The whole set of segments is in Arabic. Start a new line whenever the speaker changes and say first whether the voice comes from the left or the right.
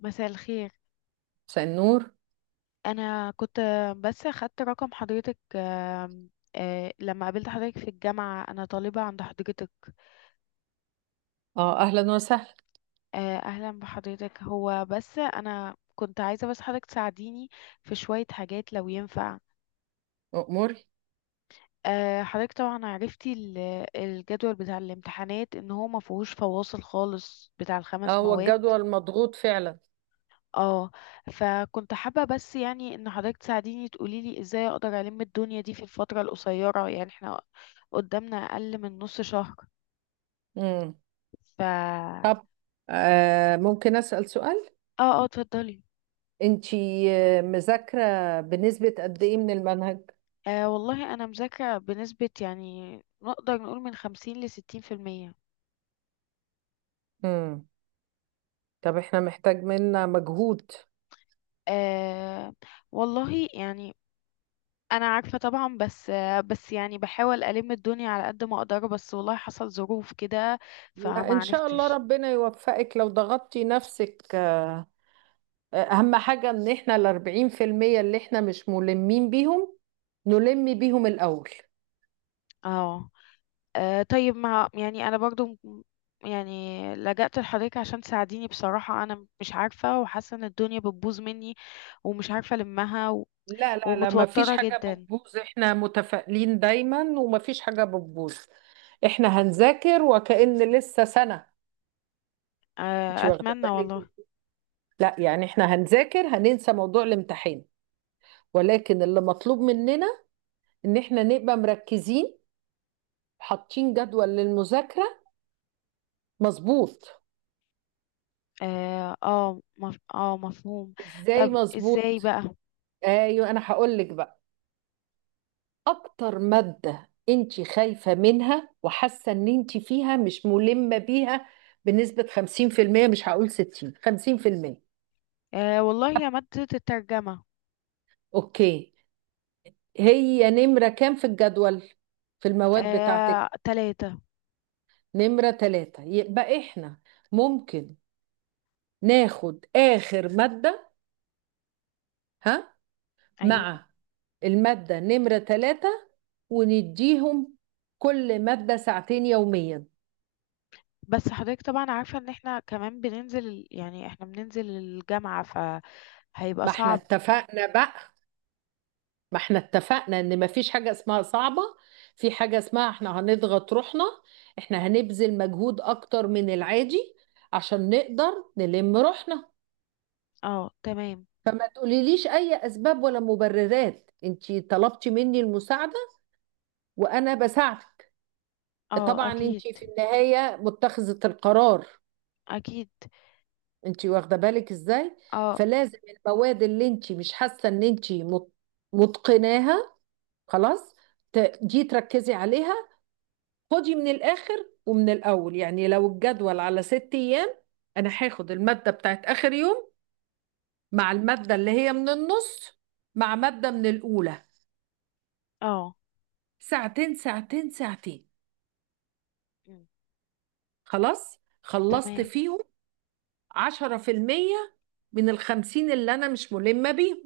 left: مساء الخير.
right: مساء النور.
left: انا كنت بس اخدت رقم حضرتك، آم، آه، لما قابلت حضرتك في الجامعة، انا طالبة عند حضرتك.
right: اه، اهلا وسهلا.
left: اهلا بحضرتك. هو بس انا كنت عايزة بس حضرتك تساعديني في شوية حاجات لو ينفع.
right: اموري.
left: حضرتك طبعا عرفتي الجدول بتاع الامتحانات ان هو ما فيهوش فواصل خالص بتاع
right: اه،
left: الخمس
right: هو
left: مواد.
right: الجدول مضغوط فعلا.
left: اه، فكنت حابة بس يعني ان حضرتك تساعديني تقولي لي ازاي اقدر الم الدنيا دي في الفترة القصيرة. يعني احنا قدامنا اقل من نص شهر.
right: امم.
left: ف اه
right: طب، ممكن اسال سؤال؟
left: اه، اتفضلي.
right: انتي مذاكره بنسبه قد ايه من المنهج؟
left: والله انا مذاكرة بنسبة، يعني نقدر نقول من 50-60%.
right: امم. طب، احنا محتاج منا مجهود.
left: آه والله يعني انا عارفة طبعا، بس بس يعني بحاول الم الدنيا على قد ما اقدر، بس والله حصل ظروف كده
right: لا،
left: فما
right: ان شاء الله
left: عرفتش.
right: ربنا يوفقك لو ضغطتي نفسك. اهم حاجه ان احنا ال 40% اللي احنا مش ملمين بيهم نلم بيهم الاول.
left: اه. آه طيب ما يعني انا برضو م- يعني لجأت لحضرتك عشان تساعديني. بصراحة انا مش عارفة وحاسة ان الدنيا بتبوظ مني، ومش عارفة المها
right: لا لا لا، ما فيش
left: ومتوترة
right: حاجة
left: جدا.
right: بتبوظ. احنا متفائلين دايما وما فيش حاجة بتبوظ. احنا هنذاكر وكأن لسه سنة. انت واخدة
left: اتمنى
right: بالك؟
left: والله.
right: لا يعني احنا هنذاكر، هننسى موضوع الامتحان، ولكن اللي مطلوب مننا ان احنا نبقى مركزين حاطين جدول للمذاكرة مظبوط.
left: اه اه مف... آه، مفهوم.
right: ازاي
left: طب ازاي
right: مظبوط؟
left: بقى؟
right: ايوه انا هقول لك بقى. اكتر مادة انت خايفة منها وحاسة ان انت فيها مش ملمة بيها بنسبة 50%؟ مش هقول 60، 50%.
left: والله يا مادة الترجمة.
right: اوكي، هي نمرة كام في الجدول في المواد بتاعتك؟
left: تلاتة.
right: نمرة ثلاثة. يبقى احنا ممكن ناخد اخر مادة، ها،
left: ايوه.
right: مع المادة نمرة ثلاثة، ونديهم كل مادة ساعتين يوميا.
left: بس حضرتك طبعا عارفة ان احنا كمان بننزل يعني احنا بننزل الجامعة فهيبقى
right: ما احنا
left: صعب.
right: اتفقنا بقى، ما احنا اتفقنا ان ما فيش حاجة اسمها صعبة. في حاجة اسمها احنا هنضغط روحنا، احنا هنبذل مجهود اكتر من العادي عشان نقدر نلم روحنا.
left: اه تمام.
right: فما تقوليليش اي اسباب ولا مبررات. انتي طلبتي مني المساعدة وانا بساعدك.
left: اه
right: طبعا
left: اكيد.
right: انتي في النهاية متخذة القرار.
left: اكيد.
right: انتي واخدة بالك ازاي؟
left: اه
right: فلازم المواد اللي انتي مش حاسة ان انتي متقناها، خلاص، دي تركزي عليها. خدي من الآخر ومن الأول، يعني لو الجدول على 6 أيام، أنا هاخد المادة بتاعت آخر يوم مع المادة اللي هي من النص مع مادة من الأولى.
left: اه.
right: ساعتين ساعتين ساعتين،
left: مم.
right: خلاص خلصت
left: تمام.
right: فيهم. 10% من الخمسين اللي أنا مش ملمة بيهم.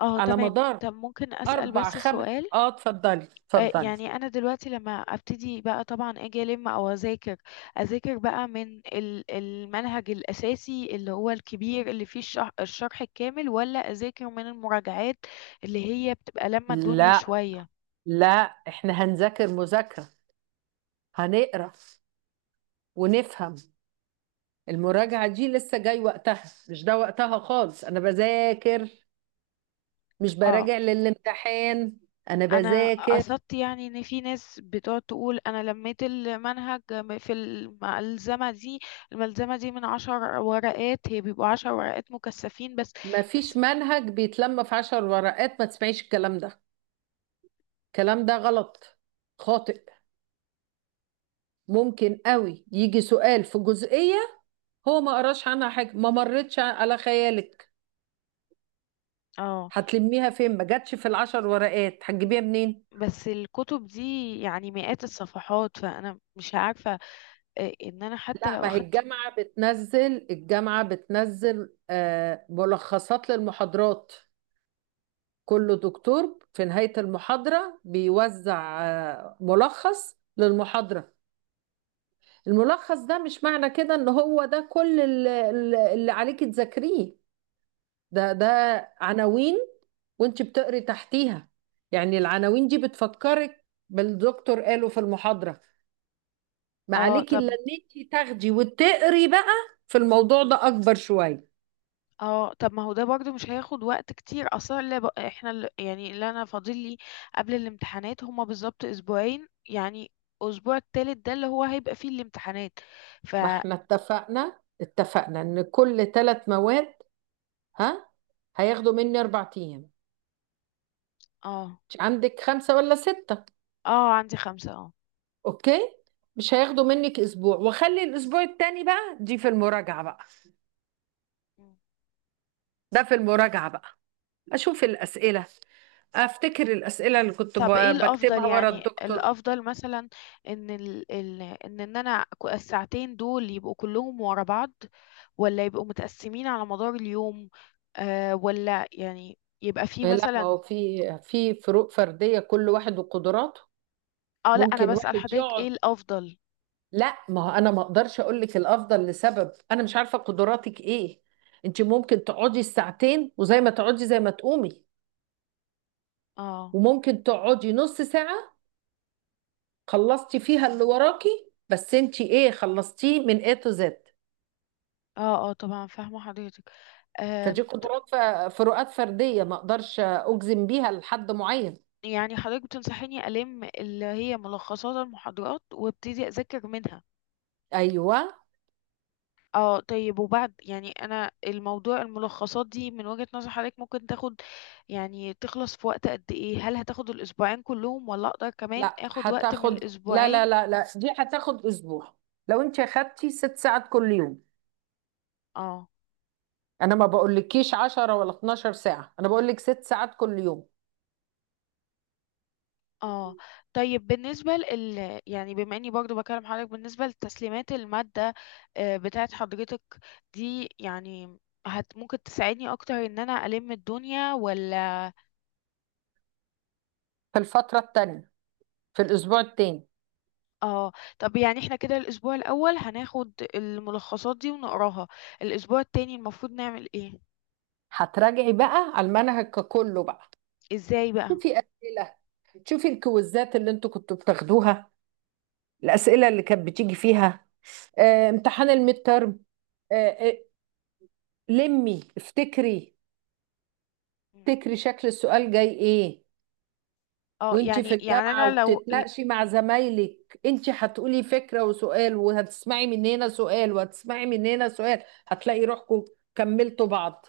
left: اه
right: على
left: تمام،
right: مدار
left: طب ممكن اسال
right: أربع
left: بس
right: خم
left: سؤال؟
right: آه اتفضلي، اتفضلي.
left: يعني انا دلوقتي لما ابتدي بقى، طبعا اجي الم او اذاكر. اذاكر بقى من المنهج الاساسي اللي هو الكبير اللي فيه الشرح الكامل، ولا اذاكر من المراجعات اللي هي بتبقى لما الدنيا
right: لا
left: شوية؟
right: لا، احنا هنذاكر مذاكرة، هنقرا ونفهم. المراجعة دي لسه جاي وقتها، مش ده وقتها خالص. أنا بذاكر مش
left: اه.
right: براجع للامتحان. أنا
left: انا
right: بذاكر.
left: قصدت يعني ان في ناس بتقعد تقول انا لميت المنهج في الملزمه دي. الملزمه دي من 10 ورقات، هي بيبقوا 10 ورقات مكثفين بس.
right: مفيش
left: بس.
right: منهج بيتلم في 10 ورقات، ما تسمعيش الكلام ده. الكلام ده غلط، خاطئ. ممكن قوي يجي سؤال في جزئية هو ما قراش عنها حاجة، ما مرتش على خيالك،
left: اه.
right: هتلميها فين؟ ما جاتش في ال10 ورقات، هتجيبيها منين؟
left: بس الكتب دي يعني مئات الصفحات، فانا مش عارفه ان انا حتى
right: لا،
left: لو
right: ما هي
left: اخدت.
right: الجامعة بتنزل، الجامعة بتنزل ملخصات للمحاضرات. كل دكتور في نهاية المحاضرة بيوزع ملخص للمحاضرة. الملخص ده مش معنى كده ان هو ده كل اللي عليك تذاكريه. ده عناوين، وانت بتقري تحتيها. يعني العناوين دي بتفكرك بالدكتور قاله في المحاضرة. ما
left: اه
right: عليكي
left: طب.
right: الا ان انت تاخدي وتقري بقى في الموضوع ده اكبر شوية.
left: اه طب، ما هو ده برضو مش هياخد وقت كتير اصلا. اللي ب... احنا اللي... يعني اللي انا فاضل لي قبل الامتحانات هما بالظبط اسبوعين يعني. اسبوع التالت ده اللي هو هيبقى فيه الامتحانات. ف
right: ما احنا اتفقنا ان كل 3 مواد، ها، هياخدوا مني 4 ايام.
left: اه
right: مش عندك خمسة ولا ستة؟
left: اه، عندي خمسة اه.
right: أوكي، مش هياخدوا منك أسبوع. وخلي الأسبوع التاني بقى دي في المراجعة بقى
left: مم.
right: ده في المراجعة بقى. أشوف الأسئلة، أفتكر الأسئلة اللي كنت
left: طب ايه الافضل؟
right: بكتبها ورا
left: يعني
right: الدكتور.
left: الافضل مثلا ان ال... ال... ان ان انا الساعتين دول يبقوا كلهم ورا بعض، ولا يبقوا متقسمين على مدار اليوم؟ ولا يعني يبقى فيه
right: إيه، لا ما
left: مثلا...
right: هو في فروق فردية، كل واحد وقدراته.
left: اه لا، انا
right: ممكن
left: بسأل
right: واحد
left: حضرتك ايه
right: يقعد.
left: الافضل.
right: لا ما هو، أنا ما أقدرش أقول لك الأفضل لسبب أنا مش عارفة قدراتك إيه. أنت ممكن تقعدي الساعتين وزي ما تقعدي زي ما تقومي،
left: اه
right: وممكن تقعدي نص ساعة خلصتي فيها اللي وراكي. بس انت ايه خلصتيه من A to Z؟
left: اه اه، طبعا فاهمة حضرتك.
right: فدي
left: آم،
right: قدرات، فروقات فردية، ما اقدرش اجزم بيها لحد معين.
left: يعني حضرتك بتنصحيني ألم اللي هي ملخصات المحاضرات وابتدي أذاكر منها؟
right: ايوه.
left: اه طيب. وبعد يعني أنا، الموضوع الملخصات دي من وجهة نظر حضرتك ممكن تاخد، يعني تخلص في وقت قد ايه؟ هل هتاخد الأسبوعين كلهم، ولا أقدر كمان
right: لا
left: أخد وقت من
right: هتاخد لا لا
left: الأسبوعين؟
right: لا لا، دي هتاخد اسبوع لو انت اخدتي 6 ساعات كل يوم.
left: اه
right: انا ما بقولكيش 10 ولا 12 ساعة، انا بقولك 6 ساعات كل يوم.
left: اه. طيب بالنسبة لل، يعني بما اني برضو بكلم حضرتك، بالنسبة لتسليمات المادة بتاعت حضرتك دي، يعني ممكن تساعدني اكتر ان انا الم الدنيا ولا...
right: في الفترة التانية، في الاسبوع التاني،
left: اه طب، يعني احنا كده الاسبوع الاول هناخد الملخصات دي ونقراها. الاسبوع التاني المفروض نعمل ايه؟
right: هتراجعي بقى على المنهج ككله بقى.
left: ازاي بقى؟
right: شوفي اسئلة، شوفي الكويزات اللي انتوا كنتوا بتاخدوها، الأسئلة اللي كانت بتيجي فيها، امتحان الميد ترم. لمي، افتكري،
left: مم.
right: افتكري شكل السؤال جاي ايه.
left: اه
right: وانت في
left: يعني
right: الجامعة
left: انا لو...
right: وبتتناقشي مع زمايلك، انت هتقولي فكرة وسؤال، وهتسمعي من هنا سؤال وهتسمعي من هنا سؤال. هتلاقي روحكم كملتوا بعض.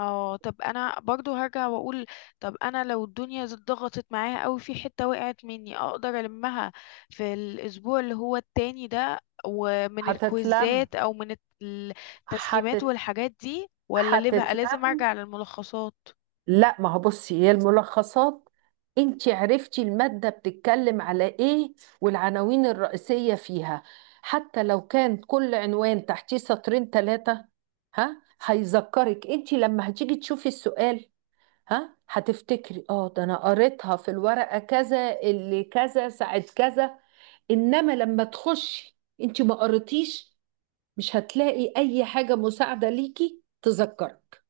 left: اه طب انا برضو هرجع واقول، طب انا لو الدنيا ضغطت معايا قوي في حتة وقعت مني، اقدر المها في الاسبوع اللي هو التاني ده، ومن
right: هتتلم.
left: الكويزات او من التسليمات
right: هتت...
left: والحاجات دي، ولا اللي بقى لازم
right: هتتلم.
left: ارجع للملخصات؟
right: لا ما هو، بصي، هي الملخصات، انت عرفتي المادة بتتكلم على ايه والعناوين الرئيسية فيها. حتى لو كان كل عنوان تحتيه سطرين ثلاثة، ها هيذكرك انت لما هتيجي تشوفي السؤال. ها هتفتكري اه ده انا قريتها في الورقة كذا، اللي كذا ساعة كذا. انما لما تخشي انت ما قريتيش، مش هتلاقي اي حاجة مساعدة ليكي تذكرك.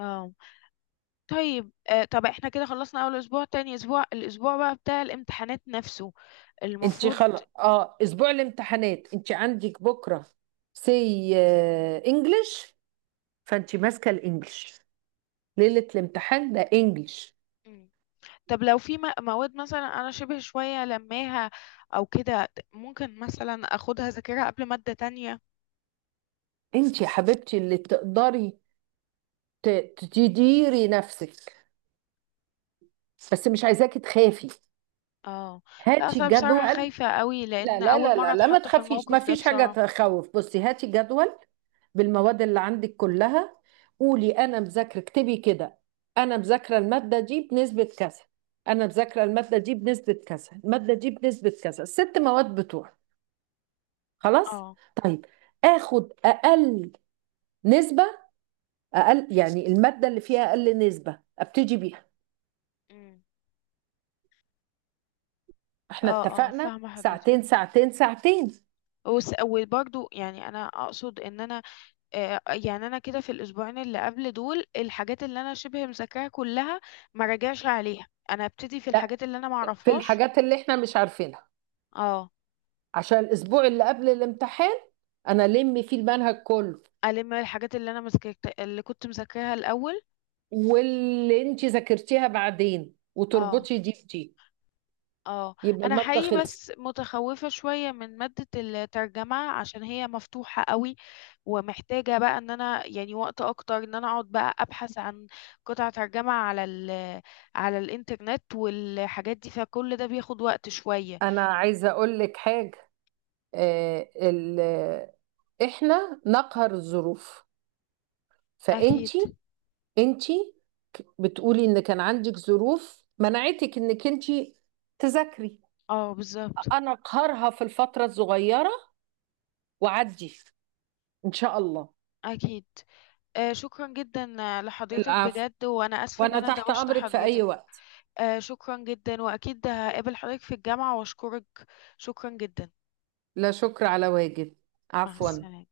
left: اه طيب. طب احنا كده خلصنا اول اسبوع، تاني اسبوع، الاسبوع بقى بتاع الامتحانات نفسه
right: انت
left: المفروض.
right: خلاص، اه، اسبوع الامتحانات انت عندك بكره سي انجلش. فانت ماسكه الانجلش. ليله الامتحان ده انجلش.
left: طب لو في مواد مثلا انا شبه شوية لماها او كده، ممكن مثلا اخدها ذاكرها قبل مادة تانية.
right: انت يا حبيبتي اللي تقدري تديري نفسك. بس مش عايزاكي تخافي.
left: اه لا
right: هاتي
left: اصل أنا بصراحة
right: جدول.
left: خايفة قوي،
right: لا
left: لان
right: لا
left: اول
right: لا
left: مرة
right: لا لا، ما
left: اتحط في
right: تخافيش، ما
left: الموقف ده
right: فيش حاجه
left: بصراحة.
right: تخوف. بصي، هاتي جدول بالمواد اللي عندك كلها. قولي انا مذاكره، اكتبي كده، انا مذاكره الماده دي بنسبه كذا، انا مذاكره الماده دي بنسبه كذا، الماده دي بنسبه كذا، الست مواد بتوع. خلاص؟
left: اه.
right: طيب، اخد اقل نسبه، اقل يعني الماده اللي فيها اقل نسبه ابتدي بيها.
left: أمم.
right: احنا
left: اه اه
right: اتفقنا،
left: فاهمة حضرتك.
right: ساعتين ساعتين ساعتين.
left: وبرضو يعني انا اقصد ان انا يعني انا كده في الاسبوعين اللي قبل دول، الحاجات اللي انا شبه مذاكراها كلها ما راجعش عليها، انا ابتدي في
right: لا،
left: الحاجات اللي انا ما
right: في
left: اعرفهاش.
right: الحاجات اللي احنا مش عارفينها
left: اه.
right: عشان الاسبوع اللي قبل الامتحان انا لم فيه المنهج كله.
left: الم الحاجات اللي انا مذاكرت، اللي كنت مذاكراها الاول.
right: واللي انت ذاكرتيها بعدين
left: اه
right: وتربطي دي بدي،
left: اه.
right: يبقى
left: انا
right: المادة
left: حقيقي
right: خلصت.
left: بس متخوفة شوية من مادة الترجمة عشان هي مفتوحة قوي، ومحتاجة بقى ان انا يعني وقت اكتر، ان انا اقعد بقى ابحث عن قطع ترجمة على الانترنت والحاجات دي، فكل ده بياخد وقت شوية.
right: انا عايزة اقول لك حاجة. آه ال... آه، احنا نقهر الظروف. فانت
left: اكيد.
right: انت بتقولي ان كان عندك ظروف منعتك انك انت تذاكري،
left: اه بالظبط.
right: انا اقهرها في الفترة الصغيرة وعدي ان شاء الله.
left: اكيد. شكرا جدا لحضرتك
right: العفو،
left: بجد، وانا اسفة ان
right: وانا
left: انا
right: تحت
left: دوشت
right: امرك في اي
left: حضرتك.
right: وقت.
left: شكرا جدا، واكيد هقابل حضرتك في الجامعة واشكرك. شكرا جدا.
right: لا شكر على واجب،
left: مع
right: عفوا.
left: السلامة.